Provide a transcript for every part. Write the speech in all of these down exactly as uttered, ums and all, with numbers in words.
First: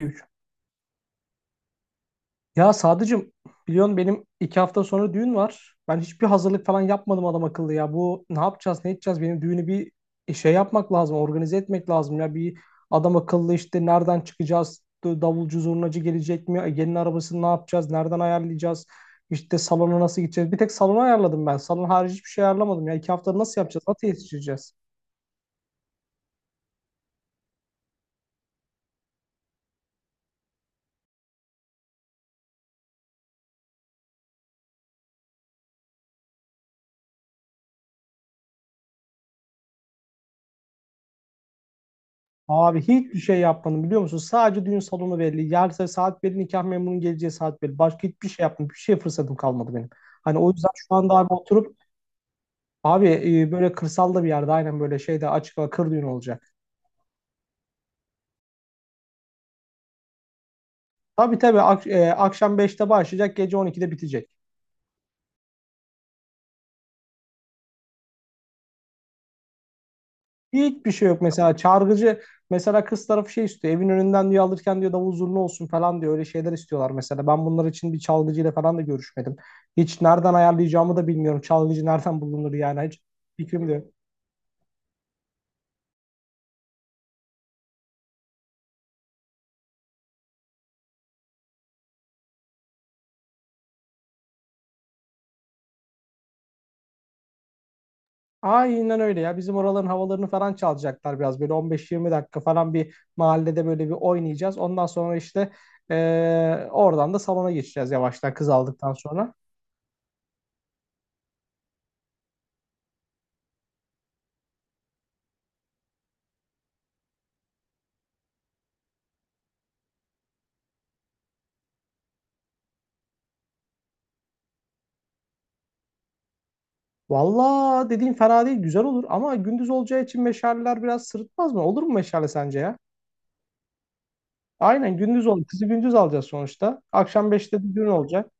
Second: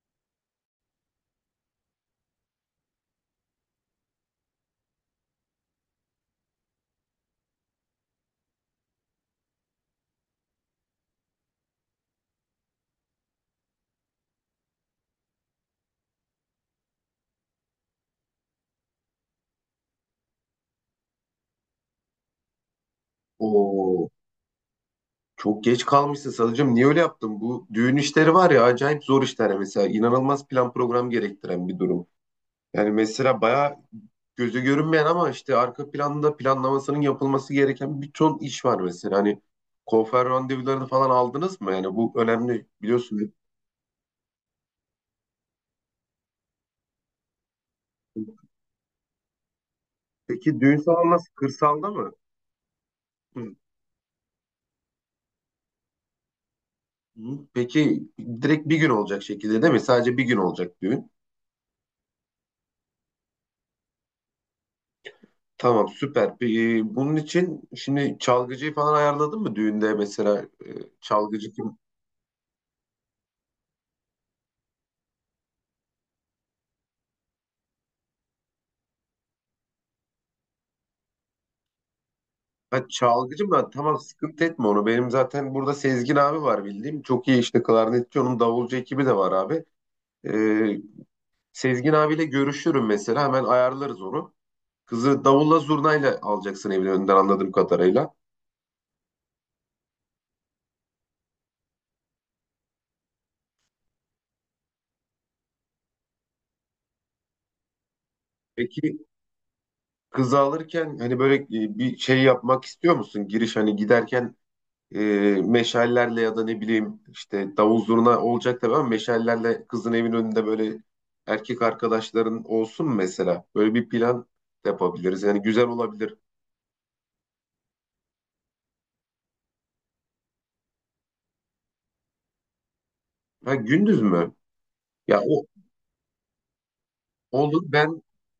Üç. Ya Sadıcığım biliyorsun benim iki hafta sonra düğün var. Ben hiçbir hazırlık falan yapmadım adam akıllı ya. Bu ne yapacağız ne edeceğiz benim düğünü bir e, şey yapmak lazım, organize etmek lazım ya. Bir adam akıllı işte nereden çıkacağız, D- davulcu zurnacı gelecek mi, gelin arabasını ne yapacağız, nereden ayarlayacağız, İşte salona nasıl gideceğiz. Bir tek salonu ayarladım, ben salon harici hiçbir şey ayarlamadım ya. İki haftada nasıl yapacağız, nasıl Oo, yetiştireceğiz? çok geç kalmışsın Sadıcığım. Niye öyle yaptın? Bu düğün işleri var ya acayip zor işler mesela. İnanılmaz plan program gerektiren bir durum. Yani mesela bayağı gözü görünmeyen ama işte arka planda planlamasının yapılması gereken bir ton iş var mesela. Hani konfer randevularını falan aldınız mı? Yani bu önemli Abi hiçbir biliyorsun. şey yapmadım, biliyor musun? Sadece düğün salonu belli. Yarın saat belli, nikah memurunun geleceği saat belli. Başka hiçbir şey yapmadım. Bir şey fırsatım kalmadı benim. Hani o Peki yüzden düğün şu salonu anda nasıl? abi oturup Kırsalda mı? abi e, Hı. böyle kırsalda bir yerde aynen böyle şeyde açık hava kır düğün olacak. Hı. Peki direkt bir gün olacak şekilde değil mi? Sadece bir gün olacak düğün. Tabii tabii ak- e, akşam beşte başlayacak, gece on ikide bitecek. Tamam süper. Peki, e, bunun için şimdi çalgıcıyı falan ayarladın mı düğünde mesela e, Hiçbir şey yok çalgıcı mesela, kim? çargıcı mesela, kız tarafı şey istiyor, evin önünden diyor alırken, diyor davul zurna olsun falan diyor, öyle şeyler istiyorlar. Mesela ben bunlar için bir çalgıcıyla falan da görüşmedim, hiç nereden ayarlayacağımı da bilmiyorum, çalgıcı nereden bulunur yani, Ha, hiç çalgıcı fikrim mı? de yok. Tamam sıkıntı etme onu. Benim zaten burada Sezgin abi var bildiğim. Çok iyi işte klarnetçi onun davulcu ekibi de var abi. E, Sezgin abiyle görüşürüm mesela hemen ayarlarız onu. Kızı davulla zurnayla alacaksın evin önünden anladığım kadarıyla. Aynen öyle ya, bizim oraların havalarını falan çalacaklar biraz, böyle on beş yirmi dakika falan bir mahallede böyle bir oynayacağız, ondan sonra işte eee, oradan da salona geçeceğiz yavaştan, kız aldıktan Peki sonra. kızı alırken hani böyle e, bir şey yapmak istiyor musun? Giriş hani giderken e, meşallerle ya da ne bileyim işte davul zurna olacak tabii ama meşallerle kızın evin önünde böyle erkek arkadaşların olsun mesela. Böyle bir plan yapabiliriz. Yani güzel olabilir. Valla dediğin fena değil, güzel olur ama gündüz olacağı için meşaleler biraz sırıtmaz mı? Olur mu meşale sence ya? Ha gündüz mü? Aynen Ya gündüz olur. o Kızı gündüz alacağız sonuçta. Akşam beşte olur bir düğün ben olacak.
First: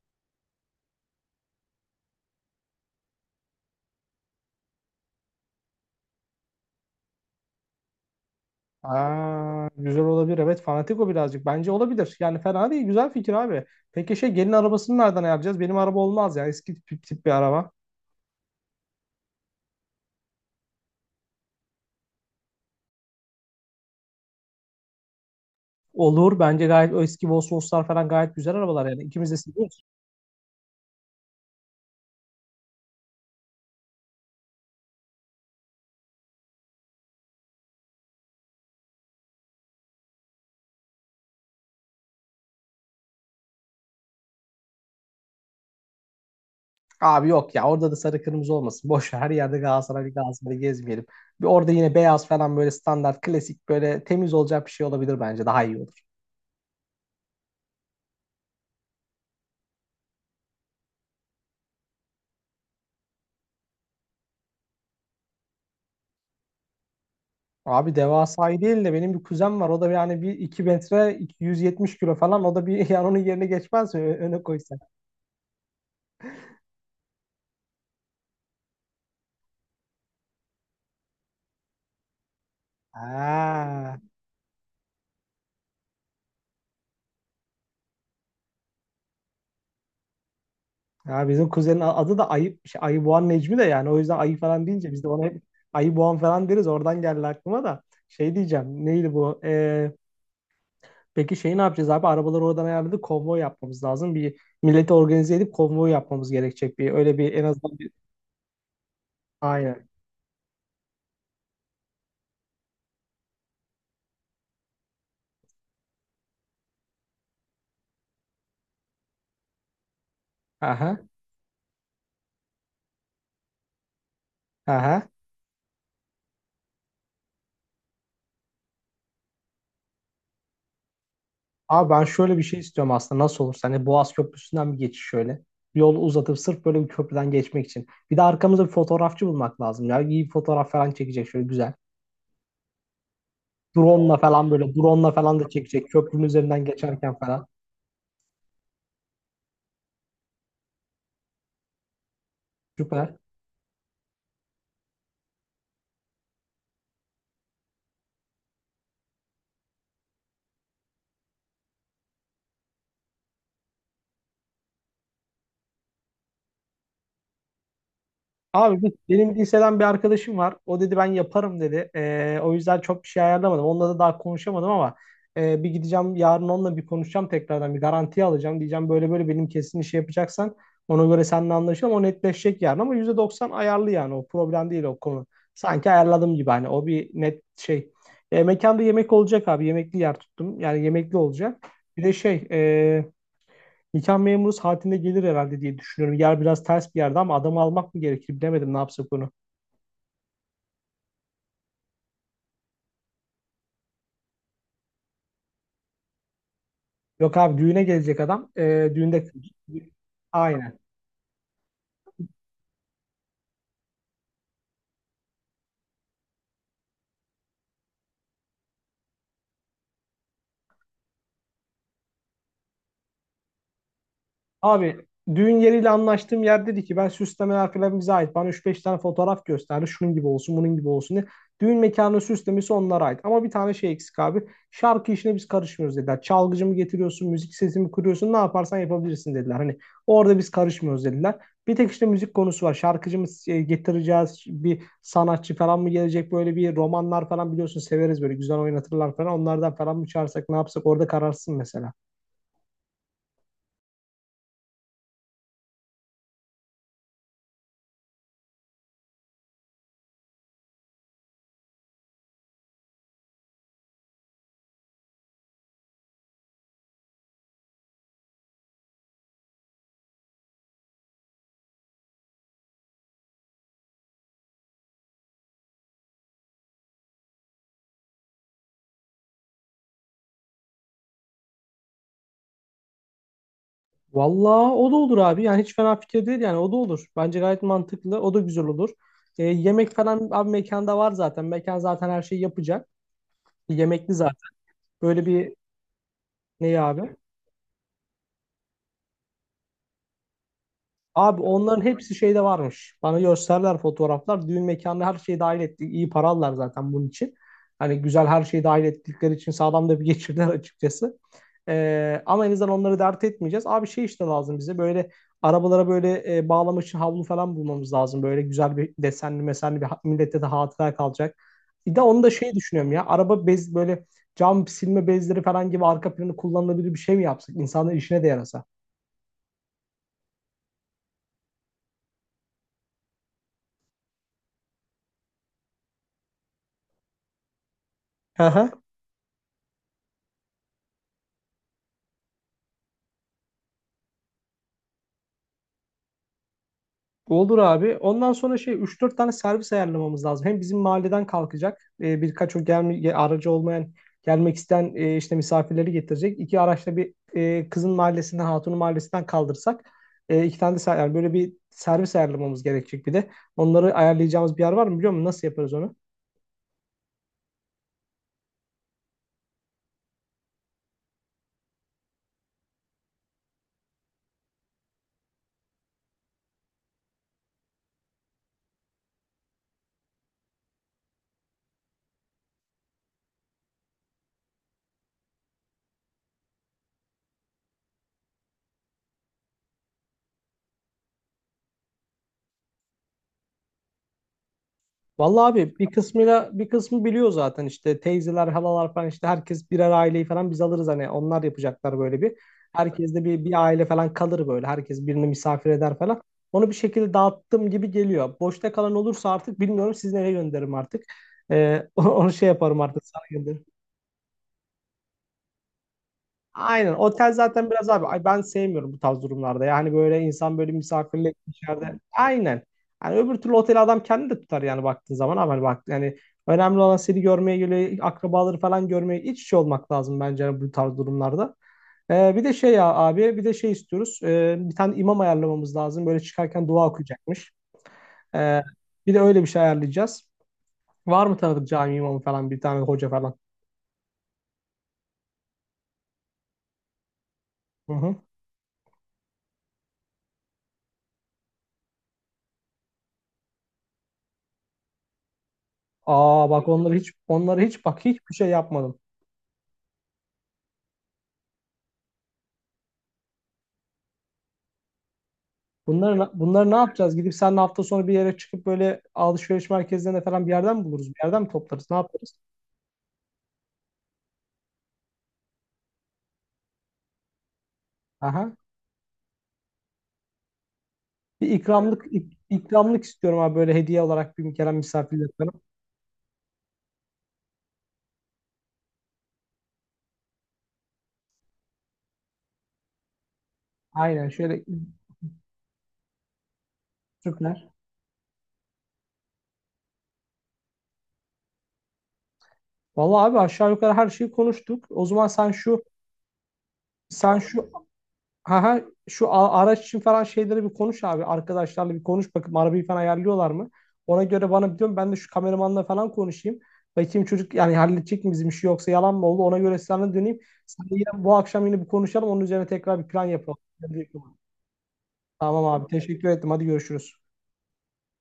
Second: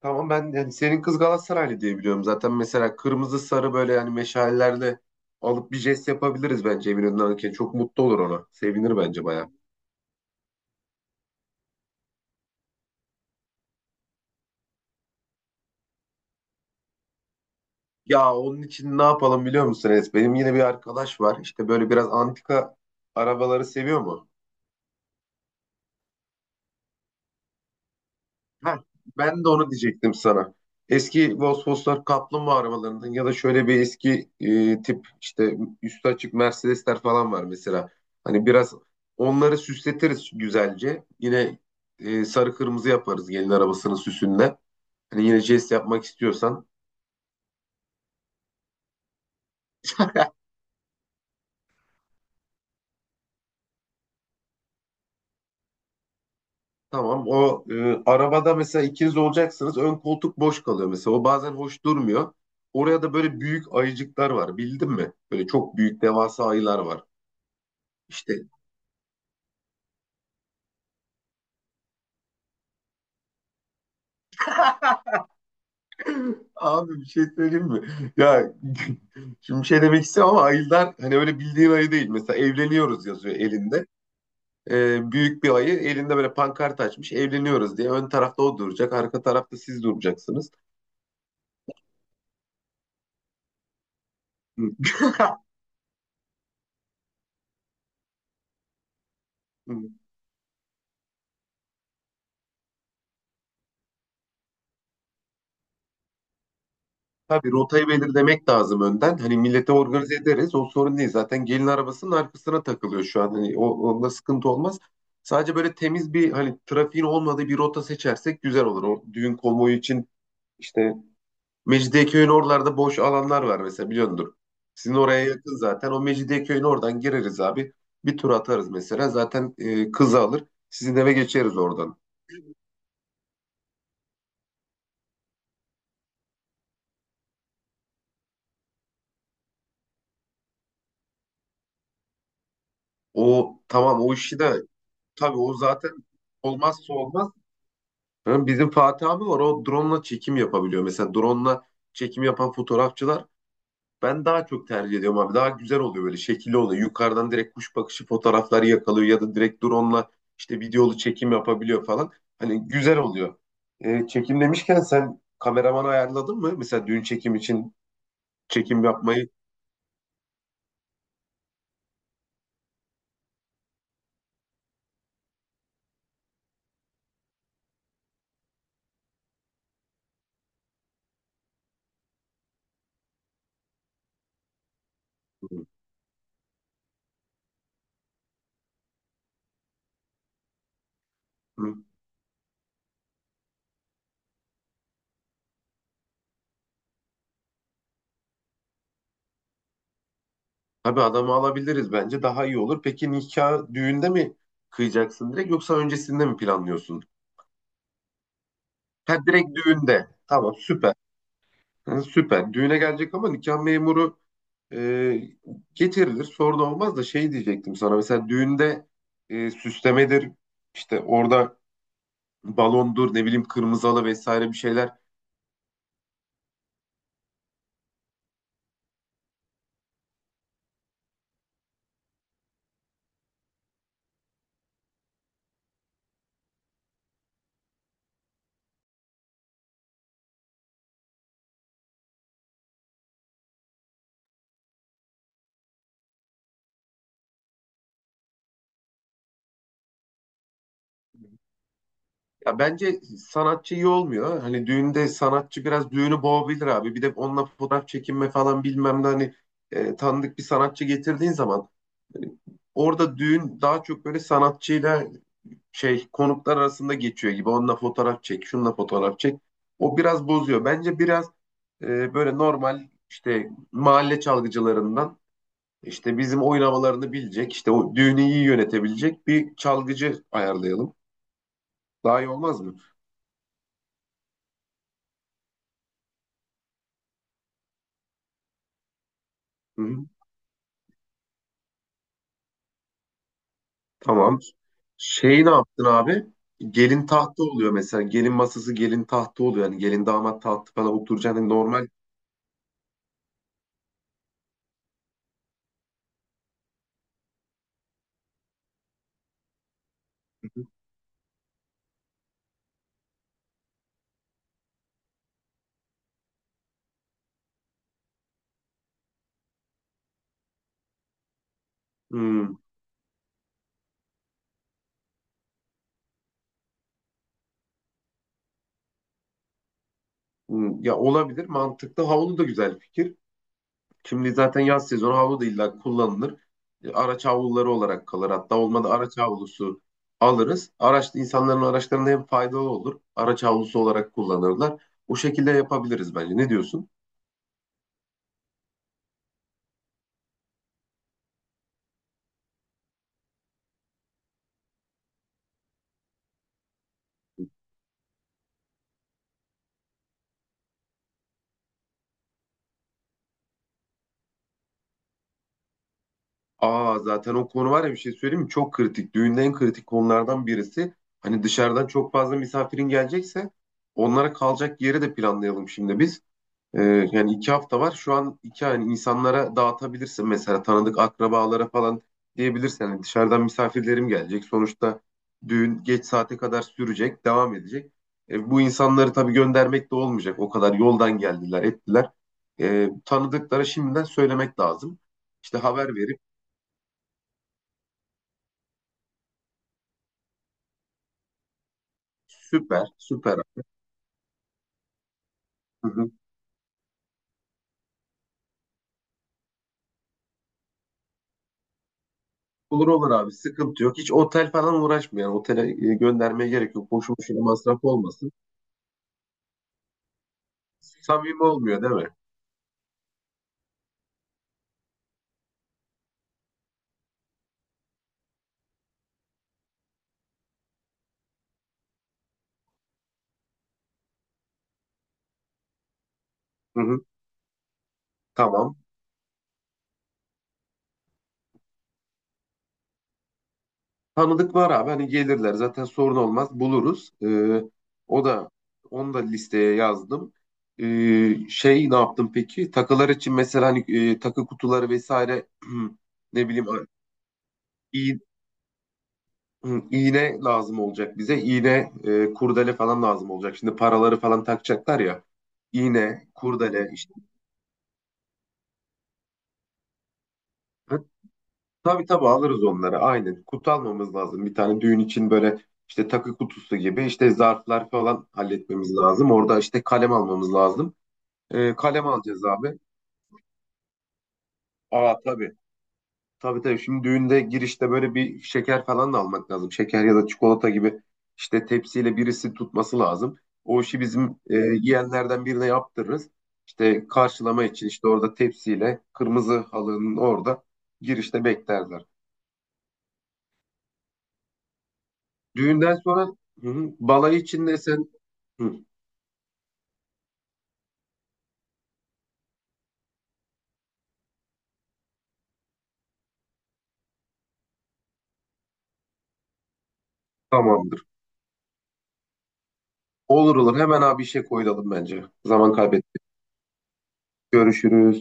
tamam ben yani senin kız Galatasaraylı diye biliyorum. Zaten mesela kırmızı sarı böyle yani meşallerle alıp bir jest yapabiliriz bence evin önünden alırken. Çok mutlu olur ona. Sevinir bence bayağı. Aa, güzel olabilir. Evet, fanatik o birazcık. Bence olabilir. Yani fena değil. Güzel fikir abi. Peki şey, gelin arabasını nereden ayarlayacağız? Benim araba olmaz ya. Eski tip, tip bir araba. Ya onun için ne yapalım biliyor musun Enes? Benim yine bir arkadaş var. İşte böyle biraz antika arabaları seviyor mu? Olur. Bence gayet, o eski Volkswagen'lar falan gayet güzel Heh, arabalar yani. İkimiz de ben de onu seviyoruz. diyecektim sana. Eski Volkswagen kaplumbağa arabalarından ya da şöyle bir eski e, tip işte üstü açık Mercedesler falan var mesela. Hani biraz onları süsletiriz güzelce. Yine e, sarı kırmızı yaparız gelin arabasının süsünde. Hani yine jest yapmak istiyorsan. Abi yok ya, orada da sarı kırmızı olmasın. Boş ver, her yerde Galatasaray Galatasaray gezmeyelim. Bir orada yine beyaz falan, böyle standart klasik böyle temiz olacak bir şey olabilir, bence daha iyi olur. Tamam. O e, arabada mesela ikiniz olacaksınız. Ön koltuk boş kalıyor mesela. O bazen hoş durmuyor. Oraya da böyle büyük ayıcıklar var. Bildin mi? Böyle çok büyük devasa ayılar var. Abi İşte devasayı değil de, benim bir kuzen var. O da yani bir iki metre, iki- yüz yetmiş kilo falan. O da bir yani onun yerine geçmez mi? Ö- Öne koysak. abi bir şey söyleyeyim mi? Ya şimdi bir şey demek istemiyorum ama ayılar hani öyle bildiğin ayı değil. Mesela evleniyoruz yazıyor Ha. elinde. E, büyük bir ayı elinde böyle pankart açmış. Evleniyoruz diye. Ön tarafta o duracak. Arka tarafta siz duracaksınız. Ya bizim kuzenin a- adı da Ayı, şey, Ayıboğan Necmi de yani. O yüzden ayı falan deyince biz de ona hep Ayıboğan falan deriz. Oradan geldi aklıma da. Şey diyeceğim. Neydi bu? Peki şey, ne yapacağız abi? Arabaları oradan ayarladık. Konvoy yapmamız lazım. Bir milleti organize edip konvoy yapmamız gerekecek. Bir öyle bir en Tabii azından rotayı bir belirlemek lazım önden. Hani millete aynen. organize ederiz. O sorun değil. Zaten gelin arabasının arkasına takılıyor şu an. Hani o, onda sıkıntı olmaz. Sadece böyle temiz bir hani trafiğin olmadığı bir rota seçersek güzel olur. O düğün konvoyu için işte Aha. Mecidiyeköy'ün oralarda boş alanlar var mesela biliyordur. Sizin Aha. oraya yakın zaten. O Mecidiyeköy'ün oradan gireriz abi. Bir tur atarız mesela. Zaten e, kızı alır. Sizin eve geçeriz Abi oradan. ben şöyle bir şey istiyorum aslında. Nasıl olursa hani, Boğaz Köprüsü'nden bir geçiş şöyle. Yol uzatıp sırf böyle bir köprüden geçmek için. Bir de arkamızda bir fotoğrafçı bulmak lazım ya. İyi bir fotoğraf falan çekecek şöyle güzel. O tamam o Drone'la işi falan, de böyle drone'la tabii falan da o çekecek. zaten Köprünün üzerinden olmazsa geçerken olmaz. falan. Ha, bizim Fatih abi var o drone'la çekim yapabiliyor. Mesela drone'la çekim yapan Süper. fotoğrafçılar ben daha çok tercih ediyorum abi. Daha güzel oluyor böyle şekilli oluyor. Yukarıdan direkt kuş bakışı fotoğrafları yakalıyor ya da direkt drone'la işte videolu çekim yapabiliyor falan. Hani güzel oluyor. Ee, çekim demişken sen kameraman ayarladın mı? Mesela düğün çekim için Abi çekim biz, yapmayı. benim liseden bir arkadaşım var. O dedi ben yaparım dedi. Ee, o yüzden çok bir şey ayarlamadım. Onunla da daha konuşamadım ama e, bir gideceğim yarın, onunla bir konuşacağım tekrardan. Bir garanti alacağım. Diyeceğim böyle böyle, benim kesin işi yapacaksan ona göre seninle anlaşalım. O netleşecek yarın ama yüzde doksan ayarlı, yani o problem değil o konu. Sanki ayarladım gibi, hani o bir net şey. E, mekanda yemek olacak abi. Yemekli yer tuttum. Yani yemekli olacak. Hı. Bir de şey e, nikah memuru saatinde gelir herhalde diye düşünüyorum. Yer biraz ters bir yerde ama adamı almak mı gerekir bilemedim, ne yapsak onu. Tabii adamı alabiliriz bence daha iyi olur. Peki nikah düğünde mi kıyacaksın direkt yoksa öncesinde mi planlıyorsun? Yok abi, düğüne gelecek adam. Ee, Ha Düğünde direkt düğünde. Tamam aynen. süper. Ha, süper. Düğüne gelecek ama nikah memuru e, getirilir. Sorun olmaz da şey diyecektim sana. Mesela düğünde e, süslemedir, işte orada balondur, ne bileyim kırmızı halı vesaire bir şeyler. Abi düğün yeriyle anlaştığım yer dedi ki ben süslemeler falan bize ait. Bana üç beş tane fotoğraf gösterdi. Şunun gibi olsun bunun gibi olsun diye. Düğün mekanının süslemesi onlara ait. Ama bir tane şey eksik abi. Şarkı işine biz karışmıyoruz dediler. Çalgıcı mı getiriyorsun, müzik sesi mi kuruyorsun, ne yaparsan yapabilirsin dediler. Hani orada biz karışmıyoruz dediler. Bir tek işte müzik konusu var. Şarkıcı mı e, getireceğiz? Bir sanatçı falan mı gelecek? Böyle bir romanlar falan biliyorsun severiz böyle. Güzel oynatırlar falan. Onlardan falan mı çağırsak, ne yapsak, orada kararsın mesela. Ya bence sanatçı iyi olmuyor. Ha. Hani düğünde sanatçı biraz düğünü boğabilir abi. Bir de onunla fotoğraf çekinme falan bilmem ne hani e, tanıdık bir sanatçı getirdiğin zaman hani orada düğün daha çok böyle sanatçıyla şey konuklar arasında geçiyor gibi. Onunla fotoğraf çek, şununla fotoğraf çek. O biraz bozuyor. Bence biraz e, böyle normal işte mahalle çalgıcılarından işte bizim oynamalarını bilecek, işte o düğünü iyi yönetebilecek bir çalgıcı ayarlayalım. Daha iyi olmaz mı? Vallahi o da olur abi. Yani hiç fena fikir değil, yani o da olur. Bence gayet mantıklı. O da güzel olur. E, Hı Yemek hı, falan abi mekanda var zaten. Mekan zaten her şeyi yapacak. Yemekli tamam. zaten. Böyle Şey ne bir, yaptın abi? ne Gelin abi? tahtı oluyor mesela. Gelin masası gelin tahtı oluyor. Yani gelin damat tahtı falan Abi oturacağını onların normal. hepsi şeyde varmış. Bana gösterdiler fotoğraflar. Düğün mekanına her şeyi dahil ettik. İyi para aldılar zaten bunun için. Hani güzel her şeyi dahil ettikleri için sağlam da bir geçirdiler açıkçası. Ee, ama en azından onları dert etmeyeceğiz. Abi şey, işte lazım bize böyle arabalara böyle e, bağlamak için havlu falan bulmamız lazım. Böyle güzel bir desenli mesenli bir ha- millete de hatıra kalacak. Bir de onu da şey Hmm, düşünüyorum ya, araba bez böyle cam silme bezleri falan gibi arka planı kullanılabilir bir şey mi yapsak? İnsanların işine de yarasa. hmm. Ya olabilir mantıklı. Havlu da güzel fikir. Şimdi zaten yaz sezonu havlu da illa kullanılır. E, araç havluları olarak kalır. Hatta olmadı araç havlusu alırız. Araç insanların araçlarına hem faydalı olur. Araç havlusu olarak kullanırlar. O şekilde yapabiliriz bence. Ne diyorsun? Olur abi. Ondan sonra şey, üç dört tane servis ayarlamamız lazım. Hem bizim mahalleden kalkacak e, birkaç o gelme, aracı olmayan gelmek isteyen e, işte misafirleri getirecek. İki araçla bir e, kızın mahallesinden, hatunun mahallesinden kaldırsak e, iki tane de ser- yani böyle bir servis ayarlamamız gerekecek bir de. Onları ayarlayacağımız bir yer var mı biliyor musun? Nasıl yaparız onu? Aa zaten o konu var ya bir şey söyleyeyim mi? Çok kritik. Düğünde en kritik konulardan birisi. Hani dışarıdan çok fazla misafirin gelecekse onlara kalacak yeri de planlayalım şimdi biz. Ee, yani iki hafta var. Şu an iki yani insanlara dağıtabilirsin mesela tanıdık akrabalara falan diyebilirsin. Yani dışarıdan misafirlerim gelecek. Sonuçta düğün geç saate kadar sürecek, devam edecek. E, bu insanları tabii göndermek de olmayacak. O kadar yoldan geldiler, ettiler. E, tanıdıklara şimdiden söylemek lazım. Vallahi İşte abi bir haber verip kısmıyla, bir kısmı biliyor zaten işte, teyzeler, halalar falan, işte herkes birer aileyi falan biz alırız hani, onlar yapacaklar böyle bir. süper, Herkes de süper. bir, bir aile falan kalır böyle. Herkes birini misafir Hı eder hı. falan. Onu bir şekilde dağıttım gibi geliyor. Boşta kalan olursa artık bilmiyorum, siz nereye gönderirim artık. Ee, onu şey yaparım Olur artık, olur sana abi gönderirim. sıkıntı yok. Hiç otel falan uğraşmayalım. Otele e, göndermeye gerek yok. Aynen. Boşu Otel boşuna zaten masraf biraz abi, ay olmasın. ben sevmiyorum bu tarz durumlarda. Yani böyle insan böyle misafirlik Samimi olmuyor değil içeride. mi? Aynen. Yani öbür türlü oteli adam kendi de tutar yani baktığın zaman, ama hani bak yani, önemli olan seni görmeye geliyor, akrabaları falan görmeye iç içe olmak lazım bence yani bu tarz durumlarda. Ee, bir de şey ya abi, bir de şey istiyoruz. Ee, bir tane imam ayarlamamız lazım. Böyle çıkarken Hı dua hı. okuyacakmış. Ee, Tamam. Bir de öyle bir şey ayarlayacağız. Var mı tanıdık cami imamı falan, bir tane hoca falan? Tanıdık var abi hani gelirler zaten sorun olmaz buluruz. Ee, Hı hı. o da onu da listeye yazdım. Ee, şey ne yaptım peki? Takılar için mesela hani e, takı kutuları vesaire ne Aa bileyim bak, onları hiç onları hiç bak iğ- hiçbir şey yapmadım. iğne lazım olacak bize. İğne, e, kurdele falan lazım olacak. Şimdi paraları falan takacaklar ya. İğne, Bunları, bunları ne kurdele işte. yapacağız? Gidip seninle hafta sonu bir yere çıkıp böyle alışveriş merkezlerine falan, bir yerden mi buluruz? Bir yerden mi toplarız? Ne Tabii tabii yaparız? alırız onları aynen. Kutu almamız lazım. Bir tane düğün için böyle işte takı kutusu gibi işte zarflar falan Aha. halletmemiz lazım. Orada işte kalem almamız lazım. Bir Ee, ikramlık kalem ik- alacağız abi. ikramlık istiyorum abi, böyle hediye olarak bir, gelen Aa misafirler tabii. falan. Tabii tabii. Şimdi düğünde girişte böyle bir şeker falan da almak lazım. Şeker ya da çikolata gibi işte tepsiyle birisi tutması lazım. O işi Aynen bizim e, şöyle yeğenlerden birine yaptırırız. İşte karşılama süper. için işte orada tepsiyle kırmızı halının orada girişte beklerler. Vallahi abi aşağı yukarı her şeyi konuştuk. O zaman sen şu Düğünden sonra hı hı, sen balayı için şu de sen ha hı, ha şu a- araç için falan şeyleri bir konuş abi. Arkadaşlarla bir konuş bakayım, arabayı falan ayarlıyorlar mı? Ona göre bana, biliyorum ben de şu kameramanla falan konuşayım. Bakayım çocuk yani halledecek mi bizim işi, yoksa yalan mı oldu? Ona göre sana döneyim. Sen de tamamdır. yine bu akşam yine bir konuşalım. Onun üzerine tekrar bir plan Olur yapalım. olur hemen abi işe koyulalım bence. Tamam Zaman abi, kaybettik. teşekkür ettim. Hadi görüşürüz. Görüşürüz.